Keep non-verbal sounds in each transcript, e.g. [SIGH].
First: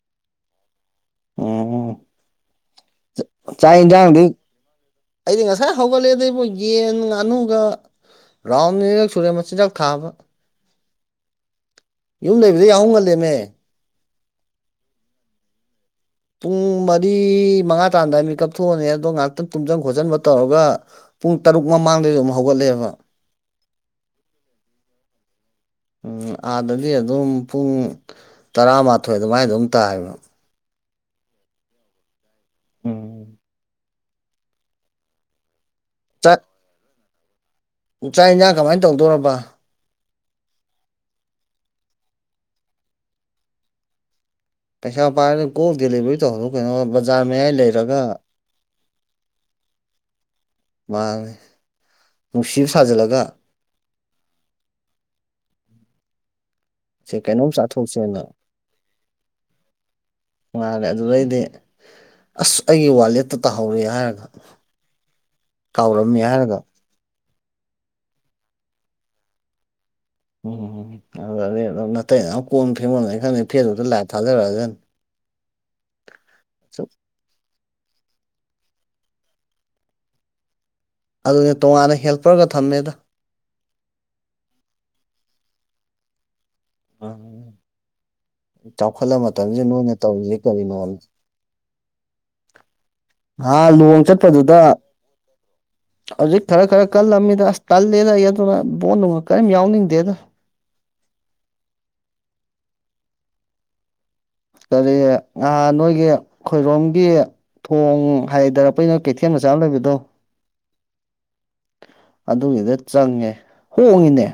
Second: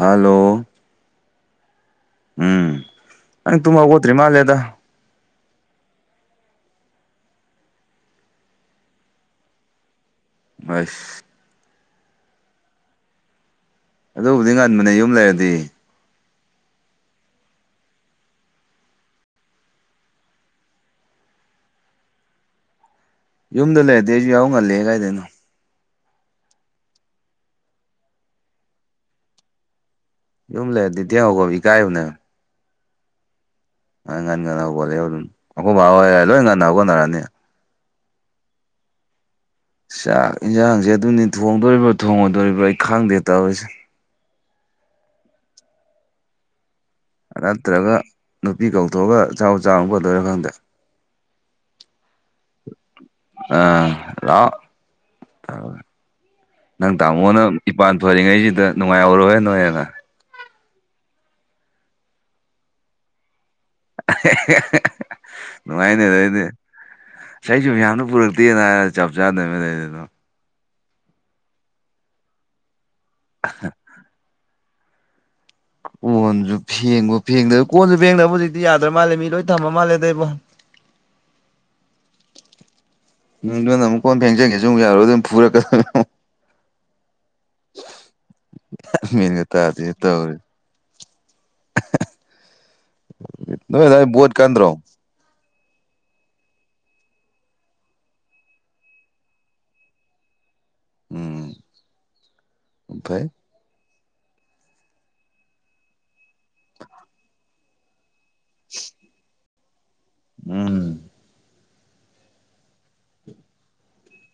Hello ꯎꯝ ꯅꯪ ꯇꯨꯝ ꯍꯧꯒꯠꯇ꯭ꯔꯤ ꯆꯖꯗꯤ ꯃꯥꯜꯂꯦꯗ ꯑꯩꯗꯤ ꯉꯁꯥꯏ ꯍꯧꯒꯠꯂꯛꯦꯗꯕꯨ ꯌꯦꯟ ꯉꯥꯅꯨꯒ ꯔꯥꯎꯟꯅꯤꯔꯛ ꯁꯨꯔꯦ ꯃꯆꯤꯟꯖꯥꯛ ꯊꯥꯕ ꯑꯁ ꯌꯨꯝ ꯂꯩꯕꯗ ꯌꯥꯎꯍ ꯉꯜꯂꯦꯃꯦ ꯑꯗꯨꯕꯨꯗꯤ ꯉꯟꯕꯅꯦ ꯌꯨꯝ ꯂꯩꯔꯗꯤ ꯄꯨꯡ ꯃꯔꯤ ꯃꯉꯥ ꯇꯥꯗꯥꯋꯥꯏ ꯃꯤꯀꯞ ꯊꯣꯛꯑꯅꯤ ꯑꯗꯣ ꯉꯥꯏꯍꯥꯛꯇꯪ ꯇꯨꯝꯁꯤꯟ ꯈꯣꯠꯆꯟꯕ ꯇꯧꯔꯒ ꯄꯨꯡ ꯇꯔꯨꯛ ꯃꯃꯥꯡꯗꯩꯁꯨ ꯑꯗꯨꯝ ꯍꯧꯒꯠꯂꯛꯑꯦꯕ ꯌꯨꯝꯗ ꯂꯩꯔꯗꯤ ꯑꯩꯁꯨ ꯌꯥꯎ ꯉꯜꯂꯦ ꯀꯥꯏꯗꯅꯣ ꯎꯝ ꯑꯥꯗꯗꯤ ꯑꯗꯨꯝ ꯄꯨꯡ ꯇꯔꯥꯃꯥꯊꯣꯏ ꯑꯗꯨꯃꯥꯏ ꯑꯗꯨꯝ ꯇꯥꯏꯌꯦꯕ ꯌꯨꯝ ꯂꯩꯗꯤ ꯍꯧꯣ ꯏꯀꯥꯏꯌꯅꯦ ꯎꯝ ꯑ ꯉꯥꯟ ꯉꯥꯟꯅꯕꯒꯣꯠꯂꯦ ꯑꯗꯨꯝ ꯑꯩꯈꯣꯏ ꯕꯥꯔ ꯂꯣꯏ ꯉꯟꯅꯒꯣꯠꯅꯔꯅꯤ ꯆꯥꯥꯛ ꯏꯟꯁꯥꯡ ꯀꯃꯥꯏꯅ ꯇꯧꯗꯣꯔꯕ ꯆꯥꯛ ꯌꯦꯟꯁꯥꯡꯁꯦ ꯑꯗꯨꯅꯤ ꯊꯣꯡꯗꯣꯔꯤꯕ꯭ꯔꯥ ꯊꯣꯡꯉꯗꯣꯔꯤꯕ꯭ꯔꯣ ꯑꯩ ꯈꯪꯗꯦ ꯇꯧꯔꯤꯁꯦ ꯇ ꯄꯥ ꯀꯣꯏ ꯗꯗꯤꯂꯕꯨꯔꯤ ꯇꯔꯛ ꯀꯩꯅꯣ ꯕꯖꯥꯔ ꯃꯌꯥꯏ ꯂꯩꯔꯒ ꯅꯠꯇ꯭ꯔꯒ ꯅꯨꯄꯤ ꯀꯧꯊꯣꯛꯑꯒ ꯆꯥꯛ ꯆꯥ ꯐꯗꯣꯏꯔꯥ ꯈꯪꯗꯦ ꯃꯥ ꯅꯨꯡꯁꯤꯕ ꯁꯥꯖꯤꯜꯂꯒ ꯑꯥꯎ ꯅꯪ ꯁꯦ ꯇꯥꯃꯣꯅ ꯀꯩꯅꯣꯝ ꯏꯄꯥꯟ ꯆꯥꯊꯣꯛꯁꯦꯅ ꯐꯔꯤꯉꯩꯁꯤꯗ ꯅꯨꯡꯉꯥꯏꯍꯧꯔꯣ ꯍꯦ ꯅꯣꯏ ꯍꯦꯅ ꯉꯔꯦ ꯑꯗꯨꯗꯩꯗꯤ ꯑꯁ ꯑꯩꯒꯤ ꯋꯥꯂꯦꯠꯇ ꯇꯧꯍꯧꯔꯦ ꯍꯥꯏꯔꯒ ꯅꯨꯡꯉꯥꯏꯅꯦ ꯀꯥꯎꯔꯝꯃꯤ ꯑꯗꯩꯗꯤ ꯍꯥꯏꯔꯒ ꯏꯁꯩꯁꯨ ꯌꯥꯝꯅ ꯄꯨꯔꯛꯇꯦꯅ ꯍꯥꯏꯔ ꯆꯞ ꯆꯥꯅꯅ ꯂꯩꯔꯤꯗ ꯎꯝ ꯑꯗꯨꯅꯗꯤ ꯑꯗꯨꯝ ꯅꯥꯇꯩ ꯅꯅꯥꯎ ꯀꯣꯟ ꯐꯦꯡꯕꯥꯝꯗꯩꯩ ꯐꯦꯁꯕꯨꯛꯇ ꯂꯥꯏꯞ ꯊꯥꯖꯔꯛꯑꯁꯅꯤ꯫ ꯀꯣꯟꯁꯨ ꯐꯦꯡꯕ ꯐꯦꯡꯗꯕ ꯀꯣꯟꯁꯨ ꯐꯦꯡꯗꯕ ꯍꯧꯖꯤꯛꯇꯤ ꯌꯥꯗ꯭ꯔ ꯃꯥꯜꯂꯦ ꯃꯤ ꯂꯣꯏ ꯊꯝꯃ ꯃꯥꯜꯂꯦ ꯑꯗꯩꯕꯣ꯫ ꯑꯗꯨꯅꯦ ꯇꯣꯉꯥꯟꯅ ꯍꯦꯜꯄꯔꯒ ꯊꯝꯃꯦꯗ꯫ ꯅꯪ ꯅꯪꯅ ꯑꯃꯨꯛ ꯀꯣꯟ ꯐꯦꯡꯖꯒꯦ ꯑꯃꯨꯛ ꯌꯥꯔꯣꯏ ꯑꯗꯨꯝ ꯐꯨꯔꯒ꯫ ꯎꯝ ꯆꯥꯎꯈꯠꯂ ꯃꯦꯟꯒ ꯃꯇꯝꯁꯤꯗ ꯇꯥꯗꯦ ꯅꯣꯏꯅ ꯇꯧꯔꯤ ꯇꯧꯔꯤꯁꯤ ꯀꯔꯤꯅꯣ꯫ ꯅꯍꯥꯟ ꯅꯣꯏ ꯂꯨꯍꯣꯡ ꯑꯗꯥꯏ ꯕꯣꯠ ꯆꯠꯄꯗꯨꯗ꯫ ꯀꯟꯗ꯭ꯔꯣ ꯍꯧꯖꯤꯛ ꯈꯔ ꯈꯔ ꯀꯜꯂꯝꯃꯤꯗ ꯑꯁ ꯇꯜꯂꯦꯅ ꯑꯩ ꯑꯗꯨꯅ ꯕꯣꯠ ꯅꯨꯡꯒ ꯀꯩꯝ ꯌꯥꯎꯅꯤꯡꯗꯦꯗ꯫ ꯎꯝ ꯐꯩ꯫ ꯀꯔꯤ ꯉꯍꯥꯟ ꯅꯣꯏꯒꯤ ꯈꯣꯏꯔꯣꯝꯒꯤ ꯊꯣꯡ ꯍꯥꯏꯊꯔꯛꯄꯩ ꯅꯣꯏ ꯀꯩꯊꯦꯜ ꯃꯆꯥ꯫ ꯆꯥꯑꯝ ꯂꯩꯕꯗꯣ꯫ ꯎꯝ꯫ ꯑꯗꯨꯒꯤꯗ ꯆꯪꯉꯦ ꯍꯣꯡꯉꯤꯅꯦ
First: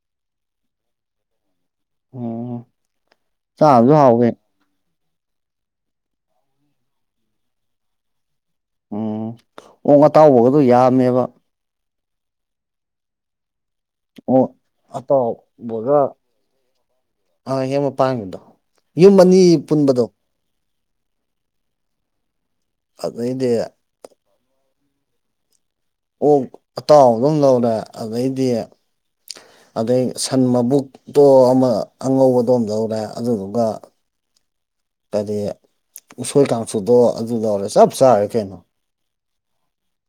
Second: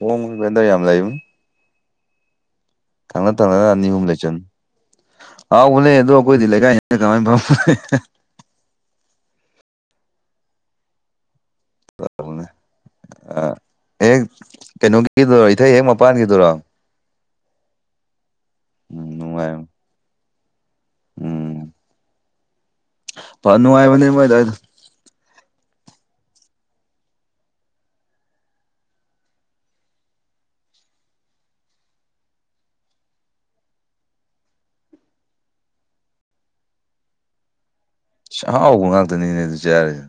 ꯍꯕꯦꯟꯗꯔ ꯌꯥꯝ ꯂꯩꯕ ꯑꯣꯝ ꯊꯪꯅ ꯊꯪꯅꯅ ꯑꯅꯤ ꯑꯍꯨꯝ ꯂꯩ ꯆꯅꯤ ꯍꯥꯎ ꯎꯂ ꯑꯗꯨꯣ ꯑꯩꯣꯏ ꯊ ꯂꯩꯦ ꯀꯥꯏ ꯀꯃꯥꯏꯦ ꯎꯝ ꯑꯣꯛ ꯑꯇꯥꯎꯕꯒꯗꯨꯣ ꯌꯥꯝꯃꯦꯕ ꯑ ꯍꯦꯛ ꯑꯣꯛ ꯀꯩꯅꯣꯒꯤꯗꯨꯔꯣ ꯏꯊꯩ ꯍꯦꯛ ꯃꯄꯥꯟꯒꯤꯗꯨꯔꯣ ꯑꯥ ꯍꯦ ꯃ ꯄꯥꯡꯉꯗꯣ ꯎꯝ ꯌꯨꯝ ꯑꯅꯤ ꯅꯨꯡꯉꯥꯏꯕꯅꯦ ꯄꯨꯟꯕꯗꯣ ꯎꯝ ꯑꯗꯩꯗꯤ ꯐ ꯅꯨꯡꯉꯥꯏꯕꯅꯦ ꯃꯣꯏꯗ ꯑꯩꯗꯣ ꯑꯣꯛ ꯑꯇꯥꯎ ꯑꯗꯨꯝ ꯂꯧꯔꯦ ꯑꯗꯩꯗꯤ ꯑꯗꯩ ꯁꯟ ꯃꯕꯨꯛ꯫ ꯇꯣ ꯑꯃ ꯑꯉꯧꯕꯗꯣ ꯑꯃ ꯂꯧꯔꯦ ꯑꯗꯨꯗꯨꯒ꯫ ꯀꯔꯤ ꯎꯁꯣꯏ ꯀꯥꯡꯁꯨꯗꯣ ꯑꯗꯨ ꯂꯧꯔꯦ ꯆꯞ꯫ ꯆꯥꯔꯦ ꯁꯥ ꯀꯩꯅꯣ ꯑꯥꯎꯕ ꯉꯥꯛꯇꯅꯤꯅꯦ ꯑꯗꯨ ꯆꯔꯤꯁꯦ꯫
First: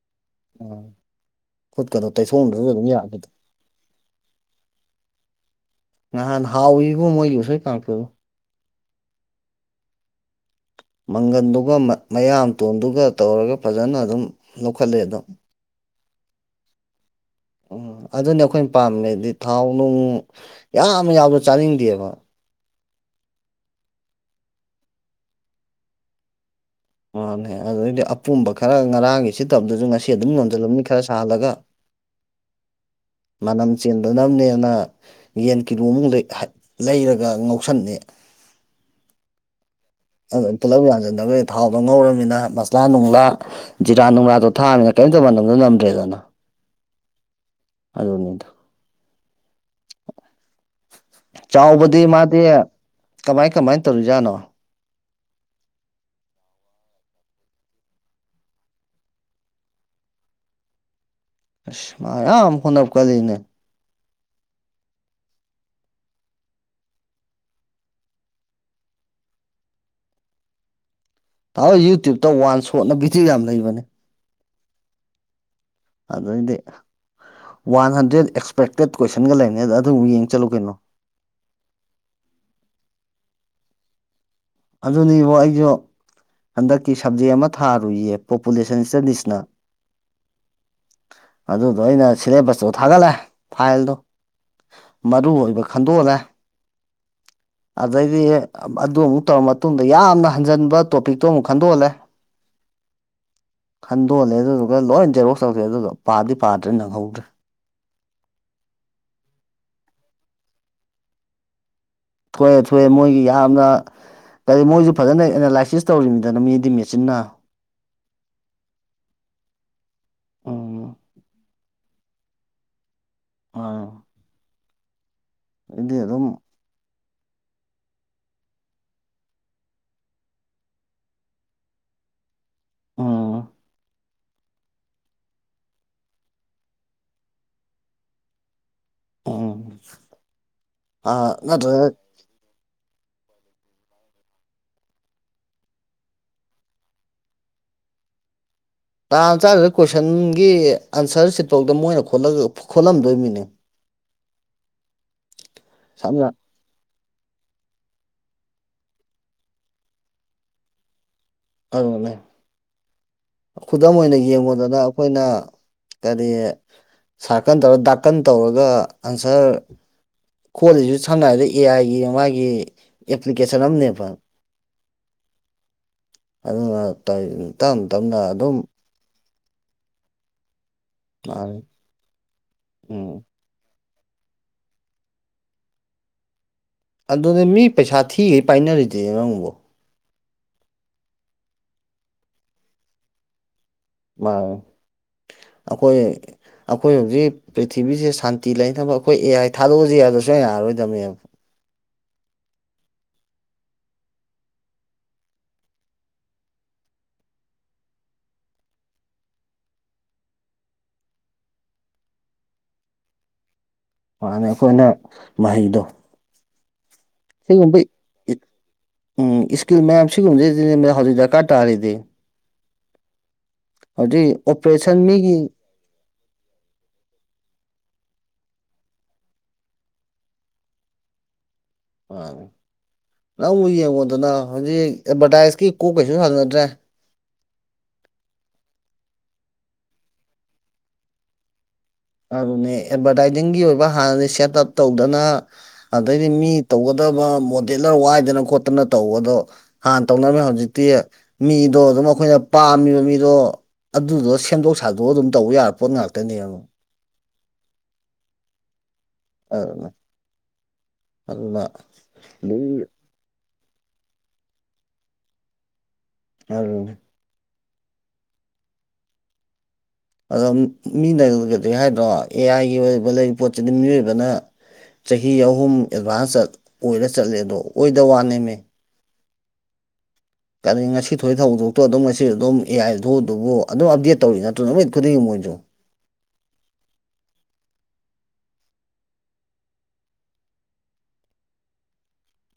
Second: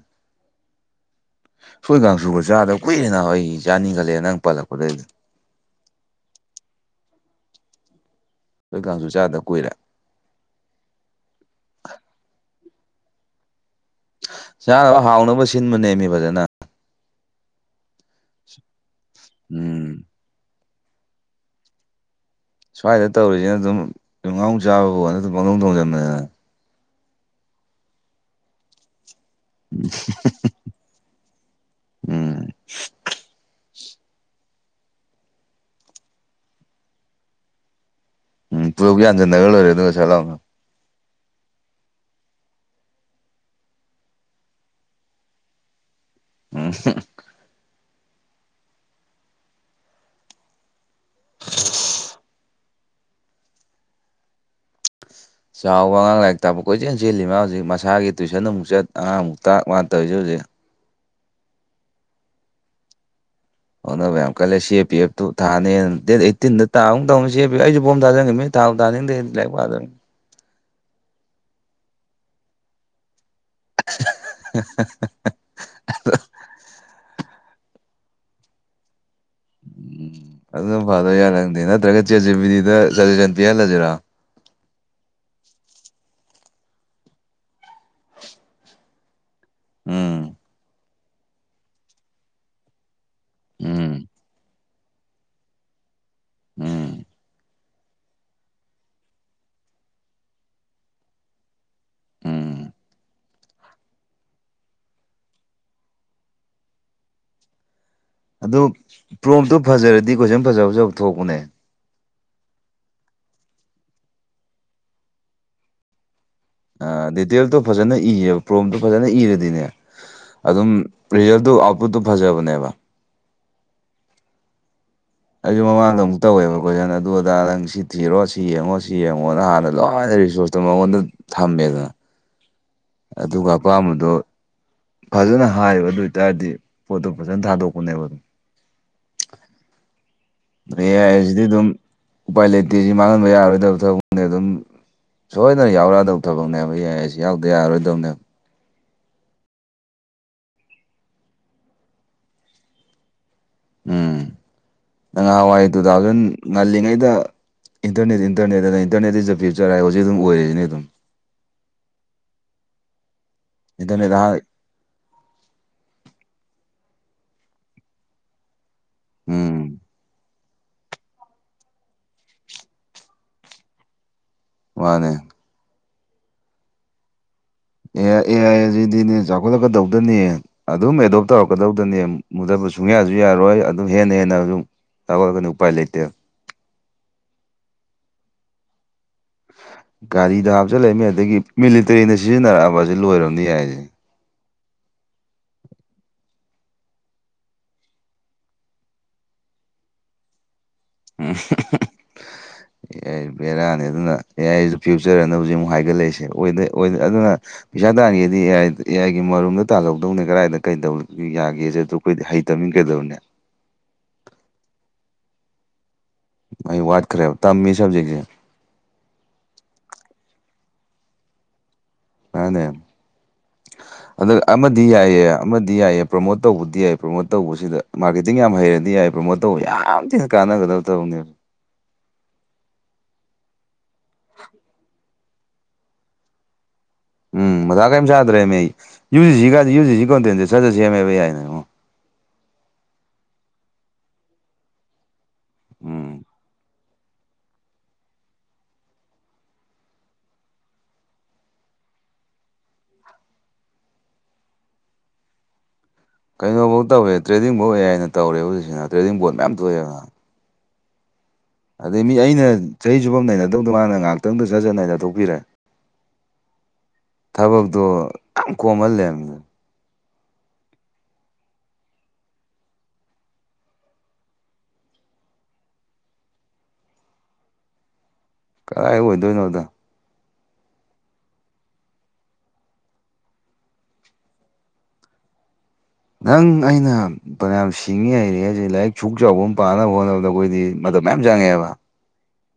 ꯎꯝ꯫ ꯁꯣꯏ ꯈꯨꯠꯀꯗꯣ ꯀꯥꯡꯁꯨꯒ ꯇꯩꯊꯣꯛꯅꯗ꯭ꯔꯁꯨ ꯆꯥꯗꯕ ꯑꯗꯨꯝ ꯀꯨꯏꯔꯦ ꯌꯥꯕꯗꯣ ꯅꯕ ꯑꯩꯗꯤ ꯆꯥꯅꯤꯈꯠꯂꯛꯑꯦ ꯅꯪ ꯄꯜꯂꯛꯄꯗꯩꯗꯤ꯫ ꯅꯍꯥꯟ ꯍꯥꯎꯏ ꯏꯕꯣ ꯃꯣꯏꯒꯤ ꯎꯁꯣꯏ ꯀꯥꯡꯁꯣꯏꯗꯣ꯫ ꯎꯁꯣꯏ ꯀꯥꯡꯁꯨ ꯆꯥꯗ ꯀꯨꯏꯔꯦ꯫ ꯃꯪꯒꯟꯗꯨꯒ ꯃꯌꯥꯝ ꯇꯣꯟꯗꯨꯒ ꯇꯧꯔꯒ ꯐꯖꯅ꯫ ꯑꯗꯨꯝ ꯂꯧꯈꯠꯂꯦ ꯆꯥꯅꯕ ꯑꯗꯣ ꯍꯥꯎꯅꯕ ꯁꯤꯟꯕꯅꯦꯃꯤ ꯐꯖꯅ꯫ ꯎꯝ ꯑꯗꯨꯅꯦ ꯑꯩꯈꯣꯏꯅ ꯄꯥꯝꯃꯦꯗꯤ ꯊꯥꯎ ꯅꯨꯡ ꯎꯝ ꯌꯥꯝ ꯌꯥꯎꯗ ꯆꯥꯅꯤꯡꯗꯦꯕ꯫ ꯁ꯭ꯋꯥꯏꯗ ꯇꯧꯔꯤꯁꯤꯅ ꯑꯗꯨꯝ ꯌꯨꯝꯉꯥꯎꯅ ꯆꯥꯕꯕꯨ ꯁꯨꯝ ꯄꯪꯊꯣꯡ ꯊꯣꯡꯖꯟꯕꯃꯦꯕ꯫ ꯃꯥꯅꯦ ꯑꯗꯩꯩꯗꯤ ꯑꯄꯨꯝꯕ ꯈꯔ ꯉꯔꯥꯡꯒꯤꯁꯤ ꯁꯤꯠꯇꯥꯕꯗꯨꯁꯨ ꯉꯁꯤ ꯑꯗꯨꯝ ꯌꯣꯟꯁꯤꯜꯂꯝꯕꯅꯤ ꯈꯔ ꯁꯥꯍꯜꯂꯒ꯫ ꯎꯝ ꯃꯅꯝ꯫ ꯆꯦꯟꯗꯕꯅꯦꯅ ꯌꯦꯟ ꯀꯤꯂꯣꯃꯨꯛ ꯂꯩꯔꯒ ꯉꯥꯎꯁꯟꯅꯤ꯫ ꯎꯝ ꯄꯨꯂꯞ ꯌꯥꯟꯖꯤꯟꯅꯔꯒ ꯂꯣꯏꯔꯦ ꯑꯗꯨꯒ ꯁꯠ ꯂꯥꯎꯅ꯫ ꯑꯗꯨꯅꯤ ꯄꯨꯂꯞ ꯌꯥꯟꯁꯤꯟꯅꯒꯔꯅꯤ ꯊꯥꯎꯗꯣ ꯉꯧꯔꯃꯤꯟꯅ ꯃꯁꯂꯥ ꯅꯨꯡꯂꯥ꯫ ꯖꯤꯔꯥ ꯅꯨꯡꯔꯥꯗꯣ ꯊꯥꯛꯑꯃꯤꯅ ꯀꯔꯤꯝꯇ ꯃꯅꯝꯗꯣ ꯅꯝꯗ꯭ꯔꯦꯗꯅ꯫ ꯎꯝ꯫ ꯑꯗꯨꯅꯤꯗ꯫ ꯆꯥꯎꯕꯗꯤ ꯃꯥꯗꯤ ꯀꯃꯥꯏ ꯀꯃꯥꯏ ꯇꯧꯔꯤꯖꯥꯠꯅꯣ꯫ ꯆꯥꯎꯕ ꯑꯉꯥꯡ ꯂꯥꯏꯔꯤꯛ ꯇꯥꯛꯄ ꯀꯣꯏ ꯆꯦꯜ ꯆꯦꯜꯂꯤ ꯃꯥ ꯍꯧꯖꯤꯛ ꯃꯁꯥꯒꯤ ꯇꯨꯏꯁꯟ ꯑꯃꯨꯛ ꯆꯠ ꯑꯉꯥꯡꯃꯨꯛꯛꯇꯥꯛ ꯃꯥꯥꯟ ꯇꯧꯔꯤꯁꯦ ꯍꯧꯖꯤꯛ꯫ ꯑꯁ ꯃꯥ ꯌꯥꯝ ꯍꯣꯠꯅꯕ ꯀꯜꯂꯤꯅꯦ꯫ ꯑꯣꯅꯕ ꯌꯥꯝ ꯀꯜꯂꯦ ꯁꯤ ꯑꯦ ꯄꯤ ꯑꯦꯐ ꯇꯨ ꯊꯥꯅꯤꯅ ꯗꯦꯠ ꯑꯩꯠꯇꯤꯟꯗ ꯇꯥꯒꯨꯝ ꯇꯧꯕꯅꯤꯅꯦ ꯑꯩꯁꯨ ꯐꯣꯝ ꯊꯥꯖꯟꯒꯝꯅꯤꯅꯦ꯫ ꯊꯕꯨ ꯊꯥꯅꯤꯡꯗꯔ꯭ꯦꯅꯦ꫰ꯂꯥꯏꯔꯤꯛ ꯄꯥꯗꯝꯅꯤꯅ꯫ ꯌꯨꯇ꯭ꯌꯨꯞꯕꯇ ꯋꯥꯟ ꯁꯣꯠꯅ ꯚꯤꯗꯤꯑꯣ ꯌꯥꯝ ꯂꯩꯕꯅꯦ꯫ [UNINTELLIGIBLE] ꯑꯗꯨꯏꯗꯤ ꯋꯥꯟ ꯍꯟꯗ꯭ꯔꯦꯗ ꯑꯦꯛꯁꯄꯦꯛꯇꯦꯠ ꯀꯣꯏꯁꯟꯒ ꯂꯩꯅꯤꯗ ꯎꯝ ꯑꯗꯨꯅ ꯐꯥꯗ ꯌꯥꯔꯪꯗꯦ ꯅꯠꯇ꯭ꯔꯒ ꯆꯦꯆꯕꯤꯗꯤꯗ ꯁꯖꯦꯁꯟ ꯄꯤꯍꯜꯂꯁꯤꯔꯥ ꯑꯗꯨꯅꯤꯕꯨ ꯑꯩꯁꯨ ꯍꯟꯗꯛꯀꯤ ꯁꯕꯖꯦꯛ ꯑꯃ ꯊꯥꯔꯨꯏꯌꯦ ꯄꯣꯄꯨꯂꯦꯁꯟ ꯏꯁꯇꯗꯤꯁꯅ ꯎꯝ ꯑꯗꯨꯗꯣ ꯑꯩꯅ ꯁꯤꯂꯦꯕꯁꯇꯣ ꯊꯥꯒꯠꯂꯦ ꯐꯥꯏꯜꯗꯣ ꯎꯝ ꯃꯔꯨ ꯑꯣꯏꯕ ꯈꯟꯗꯣꯛꯜꯂꯦ ꯎꯝ ꯑꯗꯩꯗꯤ ꯑꯗꯨ ꯑꯃꯨꯛ ꯇꯧꯔ ꯃꯇꯨꯡꯗ ꯌꯥꯝꯅ ꯍꯟꯖꯤꯟꯕ ꯇꯣꯄꯤꯛꯇꯣ ꯑꯃꯨꯛ ꯈꯟꯗꯣꯛꯍꯜꯂꯦ ꯎꯝ ꯈꯟꯗꯣꯍꯜꯂꯦ ꯑꯗꯨꯗꯨꯒ ꯂꯣꯏ ꯖꯦꯔꯣꯛꯁ ꯇꯧꯗꯦ ꯑꯗꯨꯗꯣ ꯄꯥꯗꯤ ꯄꯥꯗ꯭ꯔꯦ ꯅꯪꯍꯧꯗ꯭ꯔꯦ ꯑꯗꯨ ꯄ꯭ꯔꯣꯝꯇꯣ ꯐꯖꯔꯗꯤ ꯀꯣꯏꯁꯟ ꯐꯖ ꯐꯖꯕ ꯊꯣꯛꯄꯅꯦ ꯊꯣꯛꯑꯦ ꯊꯣꯛꯑꯦ ꯃꯣꯏꯒꯤ ꯌꯥꯝꯅ ꯀꯔꯤ ꯃꯣꯏꯁꯨ ꯐꯖꯅ ꯑꯦꯅꯥꯂꯥꯏꯁꯤꯁ ꯇꯧꯔꯤꯅꯤꯗꯅ ꯃꯤ ꯑ ꯗꯤꯇꯦꯜꯇꯣ ꯐꯖꯅ ꯏꯌꯦꯕ ꯄ꯭ꯔꯣꯝꯇꯣ ꯐꯖꯅ ꯏꯔꯗꯤꯅꯦ ꯑꯗꯨꯝ ꯎꯝ ꯔꯤꯖꯜꯇꯨ ꯑꯥꯎꯠꯄꯨꯠꯇꯨ ꯐꯖꯕꯅꯦꯕ꯫ ꯑ꯫ ꯑꯩꯁꯨ ꯃꯃꯥꯡꯗ ꯑꯃꯨꯛ ꯑꯗꯨꯝ ꯇꯧꯋꯦꯕ꯫ ꯀꯣꯏꯁꯟ ꯑꯗꯨ ꯑꯗꯥ ꯅꯪ ꯁꯤ ꯊꯤꯔꯣ ꯁꯤ ꯌꯦꯡꯉꯣ ꯁꯤ ꯌꯦꯡꯉꯣꯅ ꯍꯥꯟꯅ ꯂꯣꯏꯅ ꯔꯤꯁꯣꯔꯁꯇꯣ ꯃꯉꯣꯟꯗ ꯊꯝꯃꯦꯗꯅ꯫ ꯎꯝ ꯑꯗꯨꯒ ꯑꯄꯥꯝꯕꯗꯣ꯫ ꯐꯖꯅ ꯍꯥꯏꯌꯦꯕ ꯑꯗꯨ ꯑꯣꯏꯇꯥꯔꯗꯤ ꯄꯣꯠꯇꯣ ꯐꯖꯅ ꯊꯥꯗꯣꯛꯄꯅꯦꯕ ꯑꯗꯨꯝ꯫ ꯎꯝ꯫ ꯑꯦꯌꯥꯏ ꯑꯥ ꯍꯥꯏꯁꯤꯗꯤ ꯑꯗꯨꯝ ꯅꯠꯇ꯭ꯔꯒ ꯎꯄꯥꯏ ꯂꯩꯇꯦ ꯁꯤ ꯃꯥꯡꯍꯟꯕ ꯌꯥꯔꯣꯏꯗꯕ ꯊꯕꯛꯅꯦ ꯑꯗꯨꯝ꯫ ꯁꯣꯏꯗꯅ ꯌꯥꯎꯔꯛꯑꯗꯧ ꯊꯕꯛꯅꯦꯕ ꯑꯦꯌꯥꯏ ꯁꯤ ꯌꯥꯎꯗ ꯌꯥꯔꯣꯏꯗꯧꯅꯦꯕ꯫ ꯇꯥꯡ ꯆꯥꯁꯤꯗ ꯀꯣꯏꯁꯟꯒꯤ ꯑꯟꯁꯔ ꯁꯤꯠꯐꯥꯎꯗ ꯃꯣꯏꯅ ꯈꯣꯠꯂꯝꯗꯣꯏꯃꯤꯅꯦ꯫ ꯎꯝ ꯅꯍꯥꯋꯥꯏ ꯇꯨ ꯊꯥꯎꯖꯟ꯫ ꯁꯝꯅ ꯉꯜꯂꯤꯉꯩꯗ ꯏꯟꯇꯔꯅꯦꯠ ꯏꯟꯇꯔꯅꯦꯠ ꯑꯅ ꯏꯟꯇꯔꯅꯦꯠꯇ ꯏꯁ ꯗ ꯐ꯭ꯌꯨꯆꯔ ꯍꯥꯏ ꯍꯧꯖꯤꯛꯁꯨ ꯑꯗꯨꯝ ꯑꯣꯏꯔꯤꯁꯤꯅꯤ ꯑꯗꯨꯝ꯫ ꯑꯗꯨꯅꯦꯦ ꯈꯨꯗꯥꯗꯝ ꯃ ꯏꯟꯇꯔꯅꯦꯠ ꯑꯣꯏꯅ ꯀ ꯑꯍꯥꯟ ꯌꯦꯡ ꯃꯣ ꯗꯗꯥ ꯑꯩꯈꯣꯏꯅ ꯀꯔꯤ ꯁꯥꯔꯀꯟ ꯇꯧꯔ ꯗꯥꯀꯟ ꯇꯧꯔꯒ ꯑꯟꯁꯔ ꯎꯝ ꯈꯣꯜꯂꯤꯁꯤ ꯁꯝꯅ ꯍꯥꯏꯔꯕꯗ ꯑꯦ ꯑꯥꯏꯒꯤ ꯃꯥꯒꯤ ꯑꯦꯄ꯭ꯂꯤꯀꯦꯁꯟ ꯑꯃꯅꯦꯕ ꯋꯥꯅꯦ ꯑꯗꯨꯅ ꯇ ꯇ ꯑꯦ ꯑꯦꯗꯤꯅꯦ ꯍꯧꯈꯠꯂꯛꯀꯗꯧꯗꯅꯤ ꯑꯗꯨꯝ ꯑꯦꯗꯣꯞ ꯃꯥꯅꯤ ꯇꯧꯔꯛꯀꯗꯧꯗꯅꯤ ꯃꯨꯗ ꯎꯝ ꯁꯨꯡꯌꯥꯁꯨ ꯌꯥꯔꯣꯏ ꯑꯗꯨꯝ ꯍꯦꯟꯅ ꯍꯦꯟꯅ ꯑꯗꯨꯝ ꯊꯒꯠꯂꯒꯅꯤ ꯎꯄꯥꯏ ꯂꯩꯇꯦ ꯑꯗꯨꯗꯤ ꯃꯤ ꯄꯩꯁꯥ ꯊꯤꯈꯩ ꯄꯥꯏꯅꯔꯤꯗꯦ ꯅꯪꯕꯨꯣ ꯒꯥꯔꯤꯗ ꯍꯥꯞꯆꯤꯜꯂꯛꯏꯃꯤ ꯑꯗꯒꯤ ꯃꯤꯂꯤꯇꯔꯤꯅ ꯁꯤꯖꯤꯟꯅꯔꯛꯑꯕꯕꯁꯤ ꯂꯣꯏꯔꯕꯅꯤ ꯍꯥꯏꯏꯁꯦ ꯑꯩꯈꯣꯏ ꯑꯩꯈꯣꯏ ꯍꯧꯖꯤꯛ ꯄ꯭ꯔꯤꯊꯤꯕꯤꯁꯤꯦ ꯁꯥꯟꯇꯤ ꯂꯩꯅ ꯊꯕ ꯑꯩꯈꯣꯏ ꯑꯦꯌꯥꯥꯏ ꯊꯥꯗꯣꯛꯎꯁꯤ ꯍꯥꯏꯗꯁꯨ ꯑ ꯌꯥꯔꯣꯏꯗꯕꯅꯦꯕ [UNINTELLIGIBLE] ꯑꯦ ꯕꯦꯔꯥꯅꯤ ꯑꯗꯨꯅ ꯑꯦ ꯑꯩꯁꯨ ꯐ꯭ꯌꯨꯆꯔꯅ ꯍꯧꯖꯤꯛ ꯑꯃꯨꯛ ꯍꯥꯏꯒꯠꯂꯛꯏꯁꯦ ꯑꯗꯨꯅ ꯄꯩꯁꯥ ꯇꯥꯒꯦꯗꯤꯥꯏ ꯑꯦ ꯑꯥꯏꯒꯤ ꯃꯔꯨꯝꯗ ꯇꯥꯜꯍꯧꯗꯧꯅꯦ ꯀꯗꯥꯏꯗ ꯀꯩꯗꯧ ꯌꯥꯒꯦꯛ ꯑꯩꯈꯣꯏꯗꯤ ꯍꯩ ꯇꯝꯃꯤꯟꯈꯗꯕꯅꯦ ꯃꯥꯅꯤ ꯑꯩꯈꯣꯏꯅ ꯃꯍꯩꯗꯣ ꯑꯩ ꯋꯥꯠꯈ꯭ꯔꯦꯕ ꯇꯝꯃꯤ ꯁꯤꯒꯨꯝꯕ ꯁꯕꯖꯦꯛꯁꯦ ꯎꯝ ꯏꯁꯀꯤꯜ ꯃꯌꯥꯝ ꯁꯤꯒꯨꯝꯕꯗꯩ ꯍꯧꯖꯤꯛ ꯗꯔꯀꯥꯔ ꯇꯥꯔꯤꯗꯤ ꯍꯧꯖꯤꯛ ꯑꯗ ꯑꯃꯗꯤ ꯑꯣꯄꯔꯦꯁꯟ ꯌꯥꯏꯌꯦ ꯃꯤꯒꯤ ꯗꯤ ꯌꯥꯏꯌꯦ ꯄ꯭ꯔꯣꯃꯣꯠ ꯇꯧꯕꯗꯤ ꯌꯥꯏ ꯄ꯭ꯔꯣꯃꯣꯠ ꯇꯧꯕꯁꯤꯗ ꯃꯥꯔꯀꯦꯇꯤꯡ ꯌꯥꯝ ꯍꯩꯔꯗꯤ ꯌꯥꯏ ꯄ꯭ꯔꯣꯃꯣꯠ ꯇꯧꯕ ꯌꯥꯝ ꯊꯤꯅ ꯀꯥꯟꯅꯒꯗꯕ ꯇ ꯎꯅꯦꯅꯤꯔ ꯅꯪꯕꯨ ꯌꯦꯡꯉꯣꯗꯅ ꯍꯧꯖꯤꯛ ꯑꯦꯗꯚꯔꯇꯥꯏꯁꯀꯤ ꯀꯣꯛ ꯀꯩꯁꯨ ꯍꯥꯟꯅꯗ꯭ꯔꯦ ꯎꯝ ꯃꯊꯥ ꯀꯔꯤꯝ ꯁꯥꯗ꯭ꯔꯦꯃꯦ ꯑꯩ ꯌꯨ ꯖꯤꯁꯤꯒ ꯌꯨ ꯖꯤꯁꯤ ꯀꯣꯟꯇꯦꯟꯁꯦ ꯆꯠꯖ ꯁꯦꯝꯃꯦꯕ ꯌꯥꯏꯅ ꯑꯗꯨꯅꯦ ꯑꯦꯗꯚꯔꯇꯥꯏꯖꯤꯡꯒꯤ ꯑꯣꯏꯕ ꯍꯥꯟꯅꯗꯤ ꯁꯦꯠ ꯑꯞ ꯇꯧꯗꯅ ꯎꯝ ꯑꯗꯩꯗꯤ ꯃꯤ ꯇꯧꯒꯗꯕ ꯃꯣꯗꯦꯂꯔ ꯋꯥꯏꯗꯅ ꯈꯣꯠꯇꯅ ꯇꯧꯕꯗꯣ꯫ ꯍꯥꯟꯅ ꯇꯧꯅꯔꯝꯃꯦ ꯍꯧꯖꯤꯛꯇꯤ ꯃꯤꯗꯣ ꯑꯗꯨꯝ ꯑꯈꯣꯏꯅ ꯄꯥꯝꯃꯤꯕ ꯃꯤꯗꯣ꯫ ꯑꯗꯨꯗꯣ ꯁꯦꯝꯗꯣꯛ ꯁꯥꯗꯣꯛꯑ ꯑꯗꯨꯝ ꯇꯧꯌꯥꯔ ꯄꯣꯠ ꯉꯥꯛ꯫ ꯀꯩꯅꯣꯕꯥꯎ ꯇꯧꯋꯦ ꯇ꯭ꯔꯦꯗꯤꯡꯕꯥꯎ‌ ꯑꯦ ꯑꯥꯏ ꯅ ꯇꯧꯔꯦ ꯍꯧꯖꯤꯛꯁ‌ꯦ ꯇ꯭ꯔꯦꯡꯕꯣꯔꯠ ꯃꯌꯥꯝ ꯑꯗꯨꯅ ꯊꯣꯛꯑꯦꯅ꯫ ꯑꯗꯨꯅ ꯑꯗꯩ ꯃꯤ ꯑꯩꯅ ꯂꯨꯏ ꯆꯍꯤ ꯆꯨꯞꯄ ꯑꯝ ꯅꯩꯅꯗꯧꯗꯨ ꯃꯥꯅ ꯉꯥꯛꯇꯪꯗ ꯖꯠꯖꯠ ꯅꯩꯅ ꯊꯣꯛꯄꯤꯔꯦ꯫ ꯫ ꯊꯕꯛꯇꯣ ꯀꯣꯝꯍꯜꯂꯦ ꯍꯥꯏꯅꯤꯗ꯫ ꯑꯗꯣ ꯃꯤꯅꯒꯗꯤ ꯍꯥꯏꯗ꯭ꯔꯣ ꯑꯦ ꯑꯥꯏꯒꯤ ꯑꯣꯏꯕ ꯂꯩ ꯄꯣꯠꯁꯤꯗꯤ ꯃꯤꯑꯣꯏꯕꯅ꯫ ꯆꯍꯤ ꯑꯍꯨꯝ ꯑꯦꯗꯚꯥꯟꯁ ꯆꯠ ꯑꯣꯏꯔ ꯆꯠꯂꯦ ꯑꯗꯣ ꯑꯣꯏꯗ ꯋꯥꯅꯦꯃꯦ꯫ ꯀꯥꯏ ꯑꯣꯏꯗꯣꯏꯅꯣꯗ꯫ ꯀ ꯉꯁꯤ ꯊꯣꯛ ꯊꯧꯗꯣꯛꯇꯣ ꯑꯗꯨꯝ ꯉꯁꯤ ꯑꯗꯨꯝ ꯑꯦ ꯑꯥꯏ ꯊ ꯑꯗꯨꯕꯨ ꯑꯗꯨꯝ ꯑꯞꯗꯦꯠ ꯇꯧꯔꯤ ꯅꯠꯇ꯭ꯔꯣ ꯅꯨꯃꯤꯠ ꯈꯨꯗꯤꯡꯒꯤ ꯃꯣꯏꯁꯨ꯫ ꯅꯪ ꯑꯩꯅ ꯐꯅꯌꯥꯝ ꯁꯤꯡꯉꯤ ꯍꯩꯔꯦ ꯍꯧꯁꯦ ꯂꯥꯏꯔꯤꯛ ꯁꯨꯛ ꯆꯥꯎꯕ ꯑꯃ ꯄꯥꯅꯕ ꯍꯣꯠꯅꯕꯗ ꯑꯩꯈꯣꯏꯗꯤ ꯃꯇꯝ ꯃꯌꯥꯝ ꯆꯪꯉꯦꯕ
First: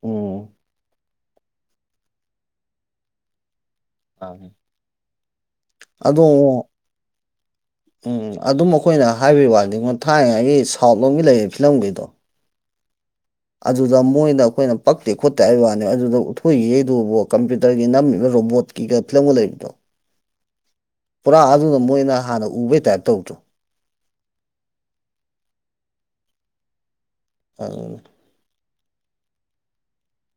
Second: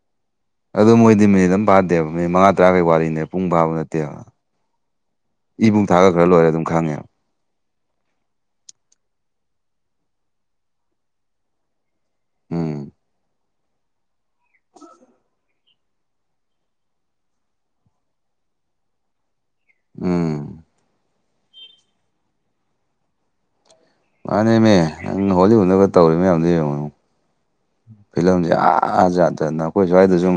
ꯎꯝ ꯑꯗꯨꯣ ꯃꯣꯏꯗꯤ ꯃꯤꯅꯤꯠ ꯑꯗꯨꯝ ꯄꯥꯗꯦꯕ ꯃꯤꯠ ꯃꯉꯥ ꯇꯔꯥꯈꯩ ꯋꯥꯔꯤꯅꯦ ꯄꯨꯡ ꯐꯥꯕ ꯅꯠꯇꯦ ꯑꯣꯦ ꯃꯥꯅꯤ ꯏꯕꯨꯡ ꯊꯥꯒ ꯑꯗꯣ ꯈꯔ ꯂꯣꯏꯔꯦ ꯑꯗꯨꯝ ꯈꯪꯉꯦꯕ ꯎꯝ ꯑꯗꯨꯝ ꯑꯩꯈꯣꯏꯅ ꯍꯥꯏꯕꯒꯤ ꯋꯥꯅꯤꯉꯣ ꯊꯥꯏꯅꯉꯩꯒꯤ ꯁꯥꯎꯠ ꯂꯣꯝꯒꯤ ꯂꯩꯔꯤꯕ ꯐꯤꯂꯝꯒꯤꯗꯣ ꯎꯝ ꯑꯗꯨꯗ ꯃꯣꯏꯅ ꯑꯩꯈꯣꯏꯅ ꯄꯛꯇꯦ ꯈꯣꯠꯇꯦ ꯍꯥꯏꯕ ꯋꯥꯅꯤ ꯑꯗꯨꯗ ꯍꯈꯣꯏꯒꯤ ꯌꯗꯨꯕꯨ ꯀꯝꯄ꯭ꯌꯨꯇꯔꯒꯤ ꯅꯝꯃꯤꯕ ꯔꯣꯕꯣꯠꯀꯤꯒ ꯐꯤꯂꯝꯒ ꯂꯩꯕꯗꯣ ꯎꯝ ꯄꯨꯔꯥ ꯑꯗꯨꯅ ꯃꯣꯏꯅ ꯍꯥꯟꯅ ꯎꯕꯩ ꯇꯥꯏꯞ ꯇꯧꯗ꯭ꯔꯣ ꯃꯥꯅꯦꯃꯤ ꯅꯪ ꯍꯣꯂꯤ ꯋꯨꯠꯅꯒ ꯇꯧꯔꯤ ꯃꯌꯥꯝꯗꯨ ꯌꯦꯡꯉꯨ꯫ ꯑꯗꯨꯅꯤ ꯐꯤꯂꯝꯁꯦ ꯑꯥ ꯑꯖꯥꯠꯇ ꯑꯩꯈꯣꯏ ꯁ꯭ꯋꯥꯏꯗ ꯁꯨꯝ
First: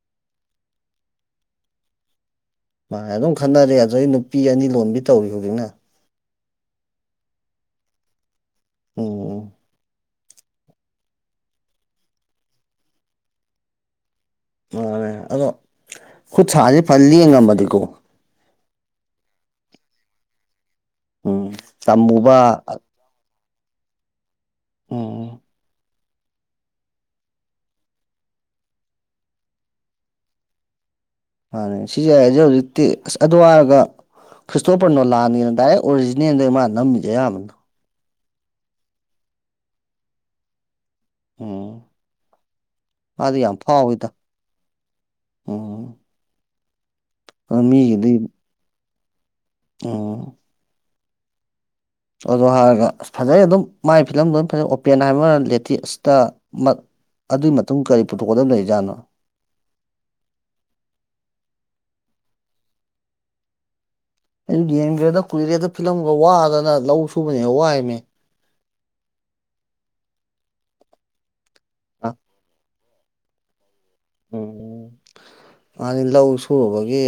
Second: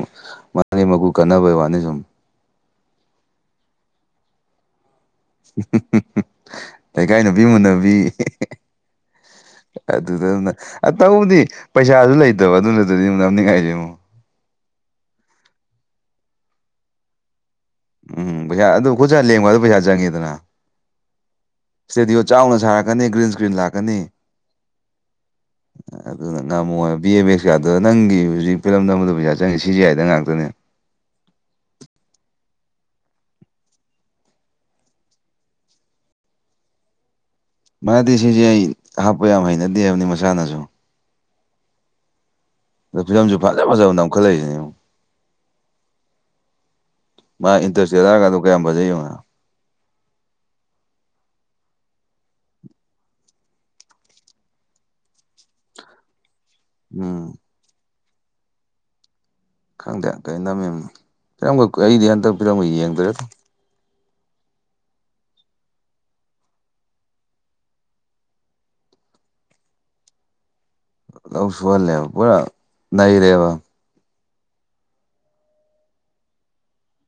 ꯃ ꯃꯀꯨ ꯀꯟꯅꯕꯩ ꯋꯥꯅꯤ ꯁꯨꯝ ꯃꯥꯅꯦ ꯑꯗꯨꯝ ꯈꯟꯅꯔꯦ ꯑꯗꯨꯗꯩ ꯅꯨꯄꯤ ꯑꯅꯤ ꯂꯣꯟꯕꯤ ꯇꯧꯔꯤ ꯍꯧꯖꯤꯛꯅ꯫ ꯂꯩꯀꯥꯏ ꯅꯨꯄꯤ ꯃꯨꯟꯅꯕꯤ꯫ ꯎꯝ ꯑꯗꯨꯗ ꯇꯧꯕꯗꯤ ꯄꯩꯁꯥꯁꯨ ꯂꯩꯇꯕ ꯑꯗꯨꯗꯨꯗꯗꯤ ꯅꯝꯅꯤꯡꯉꯥꯏꯁꯦꯡꯉꯣ꯫ ꯃꯥꯅꯦ ꯑꯗꯣ ꯈꯨꯠ ꯁꯥꯥꯁꯦ ꯐꯟ ꯂ‌ꯦꯡꯉꯝꯃꯗꯤꯀꯣ꯫ ꯎꯝ ꯄꯩꯁꯥ ꯑꯗꯨ ꯈꯨꯣꯏꯁꯥ ꯂꯦꯡꯕ ꯑꯗꯨ ꯄꯩꯁꯥ ꯆꯪꯉꯤꯗꯅ꯫ ꯎꯝ ꯏꯁꯇꫭꯗꯤꯑꯣ ꯇꯝꯃꯨꯕ ꯆꯥꯎꯅ ꯁꯥꯔꯛꯀꯅꯤ ꯒ꯭ꯔꯤꯟ ꯏꯁꯀ꯭ꯔꯤꯟ ꯂꯥꯛꯀꯅꯤ꯫ ꯑꯣ꯫ ꯑꯗꯨꯅ ꯉꯝꯃꯣꯏꯕ ꯕꯤ ꯑꯦꯝ ꯑꯦꯛꯁ ꯀꯥꯗ ꯅꯪꯒꯤ ꯍꯧꯖꯤꯛ ꯐꯤꯂꯝꯗꯝꯕꯗ ꯄꯩꯁꯥ ꯆꯪꯉꯤ ꯁꯤꯖꯤꯑꯥꯏꯗ ꯍ ꯉꯥꯛꯇꯅꯦ꯫ ꯃꯥꯅꯦ ꯁꯤꯖꯤ ꯑꯥꯏꯁꯦ ꯍꯧꯖꯤꯛꯇꯤ ꯑꯁ ꯑꯗꯨꯋꯥꯏꯔꯒ꯫ ꯈ꯭ꯔꯤꯁꯇꯣꯄꯔ ꯅꯣꯂꯥꯟꯒꯤꯅ ꯗꯥꯏꯔꯦꯛ ꯑꯣꯔꯤꯖꯤꯅꯦꯜꯗ ꯃꯥꯅ ꯅꯝꯃꯤꯁ‌ꯦ ꯑꯌꯥꯝꯕꯅ꯫ ꯃꯥꯗꯤ ꯁꯤꯖꯤ ꯑꯥꯏ ꯍꯥꯞꯄ ꯌꯥꯝ ꯍꯩꯅꯗꯦ ꯍꯥꯏꯕꯅꯤ ꯃꯁꯥꯅꯁꯨ꯫ ꯑꫭ꯫ ꯑꯗꯨ ꯐꯤꯂꯝꯁꯨ ꯐꯖ ꯐꯖꯕ ꯅꯝ ꯈꯠꯂꯛꯏꯁꯤꯅꯦ꯫ ꯎꯝ ꯃꯥ ꯑꯗꯣ ꯏꯟꯇꯔꯆ‌ꯦꯂꯔ ꯒꯗꯣ ꯀꯌꯥꯝ ꯐꯖꯩ ꯋ‌ꯦꯉꫭ ꯅꯕ꯫ ꯑꯣ꯫ ꯑꯗꯨ ꯍꯥꯏꯔꯒ ꯐꯖꯩ ꯑꯗꯨꯝ ꯃꯥꯏ ꯐꯤꯂꯝꯗ ꯑꯗꯨꯝ ꯐꯖꯩ ꯑꯣꯄꯦꯟ ꯍꯥꯏꯕ ꯑꯃ ꯂꯦꯇꯦꯁꯇ꯫ ꯎꯝ ꯑꯗꯨꯏ ꯃꯇꯨꯡ ꯀꯔꯤ ꯄꯨꯊꯣꯛꯀꯗꯕ ꯂꯩꯔꯤꯖꯥꯠꯅꯣ꯫ ꯈꯪꯗꯦ ꯀꯩꯅꯝꯃꯤꯝꯅꫭ ꯀꯩꯝꯒ ꯑꯩꯗꯤ ꯍꯟꯗꯛ ꯐꯤꯂꯝꯒ ꯌꯦꯡꯗ꯭ꯔꯦꯗ꯫ ꯑꯩ ꯌꯦꯡꯗ꯭ꯔꯦꯗ ꯀꯨꯏꯔꯦꯗ ꯐꯤꯂꯝꯒ ꯋꯥꯗꯅ ꯂꯧ ꯁꯨꯕꯅ ꯍ‌ꯦꯟ ꯋꯥꯏꯃꯤ꯫ ꯂꯧ ꯁꯨꯍꯜꯂꯦꯕ ꯑ ꯄꯨꯔꯥ ꯅꯩꯔꯦꯕ꯫ ꯎꯝ ꯃꯥꯗꯤ ꯂꯧ ꯁꯨꯔꯨꯕꯒꯤ꯫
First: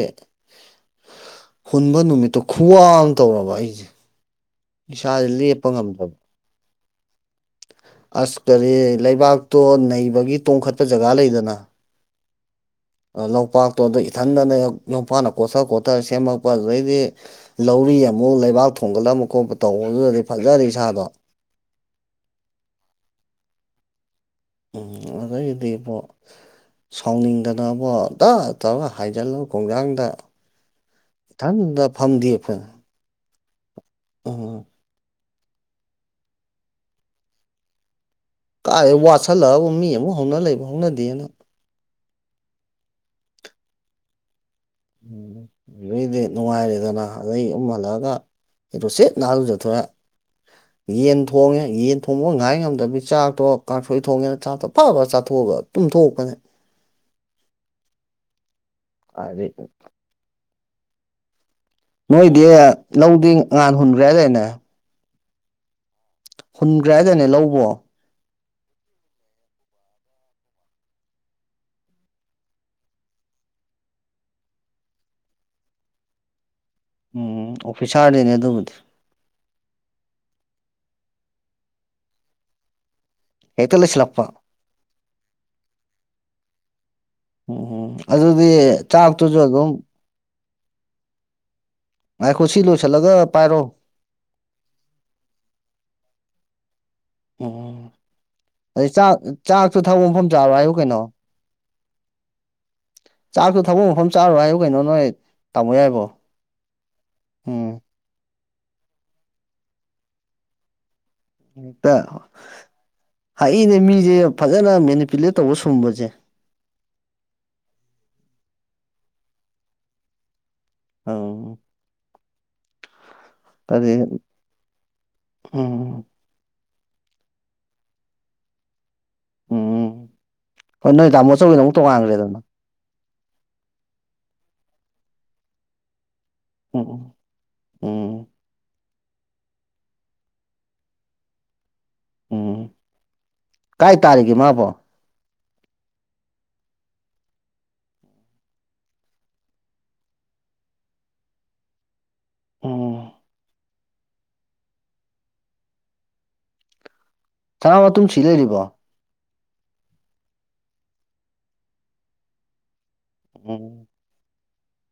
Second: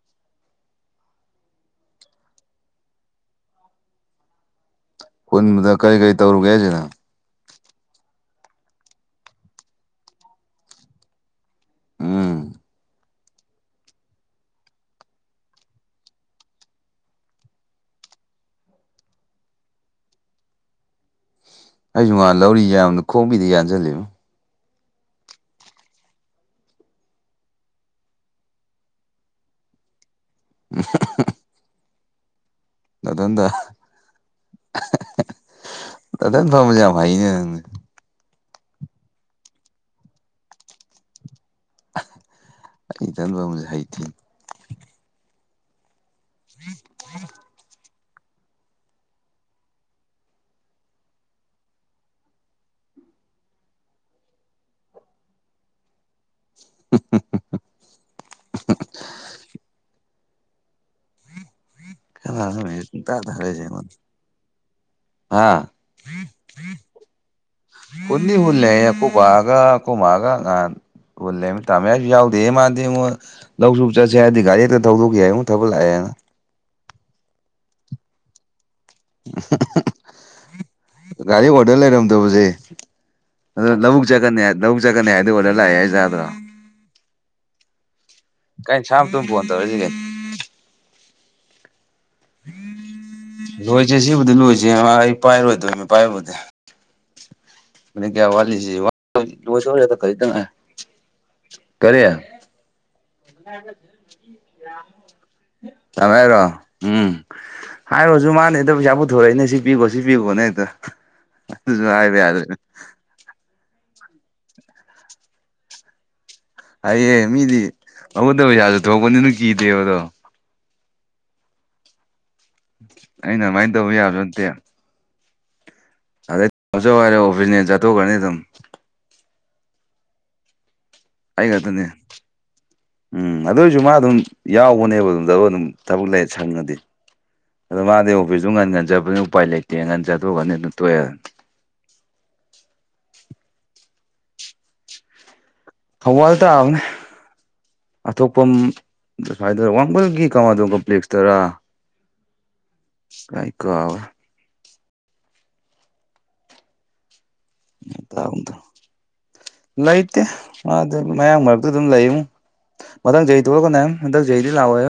ꯍꯨꯟꯕ ꯅꯨꯃꯤꯠꯇꯣ ꯈꯨꯋꯥ ꯑꯝ ꯇꯧꯔꯕ ꯑꯩꯁꯦ ꯏꯁꯥꯁꯦ ꯂꯦꯞꯄ ꯍꯨꯟꯕꯗ ꯀꯔꯤ ꯉꯝꯗꯕ꯫ [UNINTELLIGIBLE] ꯑꯁ ꯀꯔꯤ ꯂꯩꯕꯥꯛꯇꯣ ꯅꯩꯕꯒꯤ ꯇꯣꯡꯈꯠꯄ ꯖꯒꯥ ꯂꯩꯗꯅ꯫ ꯎꯝ ꯂꯣꯛꯄꯥꯛꯇꯣ ꯑꯗ ꯏꯊꯟꯗꯅ ꯅꯨꯄꯥꯅ ꯀꯣꯠꯊ ꯀꫭꯠꯊꯔ ꯁꯦꯝꯃꯛꯄ ꯑꯗꯨꯗꯩꯗꯤ꯫ ꯂꯧꯔꯤ ꯑꯃꯨꯛ ꯂꯩꯕꯥꯛ ꯊꯣꯡꯒꯠꯂꯝꯕ ꯈꯣꯠꯄ ꯇꯧꯕꯗꯨꯗꯗꯤ ꯐꯖꯔ ꯏꯁꯥꯗꯣ꯫ ꯑꯩꯁꯨ ꯉꯥꯟ ꯂꯧꯔꯤ ꯌꯥꯝꯕꯗ ꯈꯣꯡꯕꯤꯗ ꯌꯥꯟꯖꯤꯜꯂꯤꯝ꯫ ꯎꯝ ꯑꯗꯩꯗꯤ ꯏꯕꫭ꯫ ꯁꯥꯎꯅꯤꯡꯗꯅꯕꫭ ꯗꯥ ꯇꯧꯔꯒ ꯍꯥꯏꯖꯤꯜꯂꯨ ꯈꯣꯡꯖꯥꯡꯗ꯫ ꯏꯊꯟꯗ ꯐꯝꯗ‌ꯦꯛ ꯄꯅꯤ꯫ ꯅꯊꯟꯗ꯫ ꯑꯣ ꯑꯗ ꯊ ꯐꯥꯏꯅꯦꯅꯤ ꯀꯥꯏꯦ ꯋꯥꯠꯁꯜꯂꯛꯑꯕ ꯃꯤ ꯑꯃꯨꯛ ꯍꯧꯅ ꯂꯩꯕ ꯍꯧꯅꯗꯦꯅ ꯑꯩ ꯇꯟꯕ ꯑꯃꯁꯦ ꯍꯩꯇꯦ ꯎꯝ ꯑꯗꯨꯏꯗꯤ ꯅꯨꯡꯉꯥꯏꯔꯦꯗꯅ ꯑꯗꯩ ꯑꯃꯛ ꯍꯜꯂꯛꯑꯒ ꯑꯩꯗꯣꯁꯤꯠ ꯍꯥꯜ ꯆꯠꯊꯣꯛꯑꯦ [INAUDIBLE] ꯌꯦꯟ ꯊꯣꯡꯉꯦ ꯌꯦꯟ ꯊꯣꯡꯕꯒ ꯉꯥꯏ ꯉꯝꯗꯕꯕꯤ ꯆꯥꯛꯇꯣ ꯀꯥꯡꯁꯣꯏ ꯊꯣꯡꯉꯦꯅ ꯆꯥꯛꯇꯣ ꯐꯥ ꯐꯥ ꯆꯥꯊꯣꯛꯑꯕ꯫ ꯇꯨꯝꯊꯣꯛꯄꯅꯤ꯫ [UNINTELLIGIBLE] ꯑꯗꯩ꯫ ꯅꯣꯏꯗꯤ ꯀꯅꯥꯅꯣ ꯃꯦꯁꯦꯁ ꯄꯨꯡꯊꯥ ꯂꯧꯗꯤ ꯉꯥꯟ ꯍꯨꯟꯈ꯭ꯔꯦ ꯍꯥꯏꯗꯥꯏꯅ‌ꯦ꯫ ꯍꯥꯥ ꯍꯨꯟꯒ꯭ꯔꯥꯗꯅꯦ ꯂꯧꯕꯣ ꯄꯨꯅꯤ ꯍꯜꯂ ꯀꯣ ꯒ ꯀꯣ ꯃꯥꯒ ꯉꯥꯟ ꯑꯣꯂꯦꯃꯤ ꯇꯃꯦꯁꯨ ꯌꯥꯎꯗꯦ ꯃꯥꯥꯟꯗ ꯂꯧꯁꯨ ꯆꯠꯁꯦ ꯍꯥꯏꯗꯤ ꯒꯥꯔꯤ ꯍꯦꯛꯇ ꯊꯗꯣꯛꯦ ꯍꯥꯏ ꯑꯃꯨꯛ ꯊꯕ ꯂꯥꯛꯑꯦꯅ ꯎꯝ ꯑꯣꯐꯤꯁꯥꯔꯗꯤꯅꯦ ꯑꯗꯨꯕꯨꯗꯤ ꯒꯥꯔꯤ ꯑꯣꯔꯗꯔ ꯂꯩꯔꯝꯗꯕꯁꯦ ꯑꯗꯨꯣ ꯍꯦꯛꯇ ꯂꯧꯕꯨꯛ ꯂꯩꯁꯤꯜꯂꯛꯄ ꯆꯖꯀꯟꯅꯤ ꯂꯧꯕꯛ ꯆꯖꯀꯟꯅꯤ ꯍꯥꯏꯗꯤ ꯋꯥꯂ ꯍꯥꯏꯁꯗ꯭ꯔꯣ ꯎꯝꯝ ꯑꯗꯨꯗꯤ ꯀꯥꯏ ꯁꯥꯝꯇꯨꯝ ꯆꯥꯛꯇꯨꯁꯨ ꯐꯣꯟ ꯑꯗꯨꯝ ꯇꯧꯔꯛꯏꯁꯤ ꯀꯩꯅꯣ ꯑ ꯈꯣꯏꯁꯤ ꯂꯨꯁꯤꯂꯒ ꯂꯣꯏꯁꯦ ꯁꯤꯕꯨꯗꯤ ꯂꯣꯏꯁꯦ ꯑꯩ ꯄꯥꯏꯔꯣꯏꯗꯣꯏꯅꯦ ꯄꯥꯏꯔꯕꯨꯗꯤ ꯎꯝ ꯃ ꯀꯌꯥ ꯋꯥꯂꯤꯁꯤ ꯑꯗꯩ ꯆꯥꯛ ꯆꯥꯛꯁꯨ ꯈꯔꯤꯗ ꯊꯕꯛ ꯀꯔꯤ ꯃꯐꯝ ꯆꯥꯔꯣ ꯍꯥꯏꯌꯨ ꯀꯩꯅꯣ ꯆꯥꯛꯁꯨ ꯊꯕꯛ ꯃꯐꯝ ꯆꯥꯔꯣ ꯍꯥꯏꯌꯨ ꯀꯩꯅꯣ ꯅꯣꯏ ꯇꯥꯃꯣ ꯌꯥꯏꯕꯣ ꯇꯃꯦꯔꯣ ꯎꯝ ꯎꯝ ꯍꯥꯏꯔꯨꯔꯁꯨ ꯃꯥꯅꯦꯗ ꯄꯩꯁꯥ ꯄꯨꯊꯣꯔꯛꯏꯅꯦ ꯁꯤ ꯄꯤꯈꯣ ꯁꯤ ꯄꯤꯈꯣꯅꯦ ꯍꯦꯛꯇ ꯑꯗꯨꯁꯨ ꯍꯦꯛꯇ ꯍꯥꯏꯕ ꯌꯥꯗ꯭ꯔꯦ ꯍꯥꯏꯏꯅꯦ ꯃꯤꯁꯦ ꯐꯖꯅ ꯃꯦꯅꯤꯄꯨꯂꯦꯠ ꯇꯧꯕ ꯁꯨꯝꯕꯁꯦ ꯍꯑꯦ ꯃꯤꯗꯤ ꯑꯕꯨꯠꯇ ꯄꯩꯁꯥꯁꯨ ꯊꯣꯛꯄꯅꯤꯅ ꯀꯤꯗꯦꯕ ꯑꯗꯣ ꯑꯣ ꯑꯩꯅ ꯑꯗꯨꯃꯥꯏꯅ ꯑꯗꯩ ꯇꯧꯕ ꯌꯥꯕꯁꯨ ꯅꯠꯇꯦ ꯎꯝ ꯑꯗꯩ ꯇꯧꯖꯧ ꯍꯥꯏꯔꯦ ꯑꯣꯐꯤꯁꯅꯦ ꯆꯠꯇꯧꯒꯔꯅꯤ ꯑꯗꯨꯝ ꯎꯝꯝ ꯍꯣꯏ ꯅꯣꯏ ꯇꯥꯃꯣ ꯑꯩ ꯑꯆꯧꯕꯒꯤꯗ ꯑꯃꯨꯛ ꯈꯛꯇꯅꯦ ꯇꯣꯉꯥꯟꯈ꯭ꯔꯦꯗꯅ ꯎꯝ ꯑꯗꯨꯏꯁꯨ ꯃꯥ ꯑꯗꯨꯝ ꯌꯥꯎꯕꯅꯦꯕ ꯑꯗꯨꯝꯗ ꯑꯗꯨꯝ ꯊꯕꯛ ꯂꯩ ꯁꯪꯉꯗꯤ ꯎꯝ ꯑꯗꯣ ꯃꯥꯗꯤ ꯎꯝ ꯑꯣꯐꯤꯁ ꯑꯗꯨ ꯉꯟ ꯉꯟꯖꯕꯅꯤ ꯎꯄꯥꯏ ꯂꯩꯇꯦ ꯉꯟꯖꯥꯗꯣꯛꯒꯅꯤ ꯑꯗꯨ ꯇꯣꯛꯑꯦꯅꯤ ꯎꯝ ꯀꯥꯏ ꯇꯥꯔꯤꯒꯦ ꯃꯥꯕꯣ ꯍ ꯋꯥꯜ ꯇꯥꯎꯅꯦ ꯑꯇꯣꯞꯄꯝ ꯁꯋꯥꯏꯗꯔ ꯋꯥꯡꯕꯜꯒꯤ ꯀꯃꯥꯗꯣ ꯀꯝꯄ꯭ꯂꯦꯛꯁꯇꯔꯥ ꯎꯝ ꯀꯥꯏ ꯀꯣꯕ ꯁꯅꯥ ꯃꯇꯨꯝ ꯁꯤ ꯇꯥꯒꯨꯝ ꯇꯧ ꯂꯩꯔꯤꯕꯣ ꯂꯩꯇꯦ ꯑꯗꯨ ꯃꯌꯥꯝꯡ ꯃꯔꯛꯇꯨ ꯑꯗꯨꯝ ꯂꯩꯨ ꯃꯊꯪꯩꯗꯕ ꯀꯣ ꯎꯝ ꯃꯪ ꯌꯩꯗꯤ ꯂꯥꯎꯑꯣ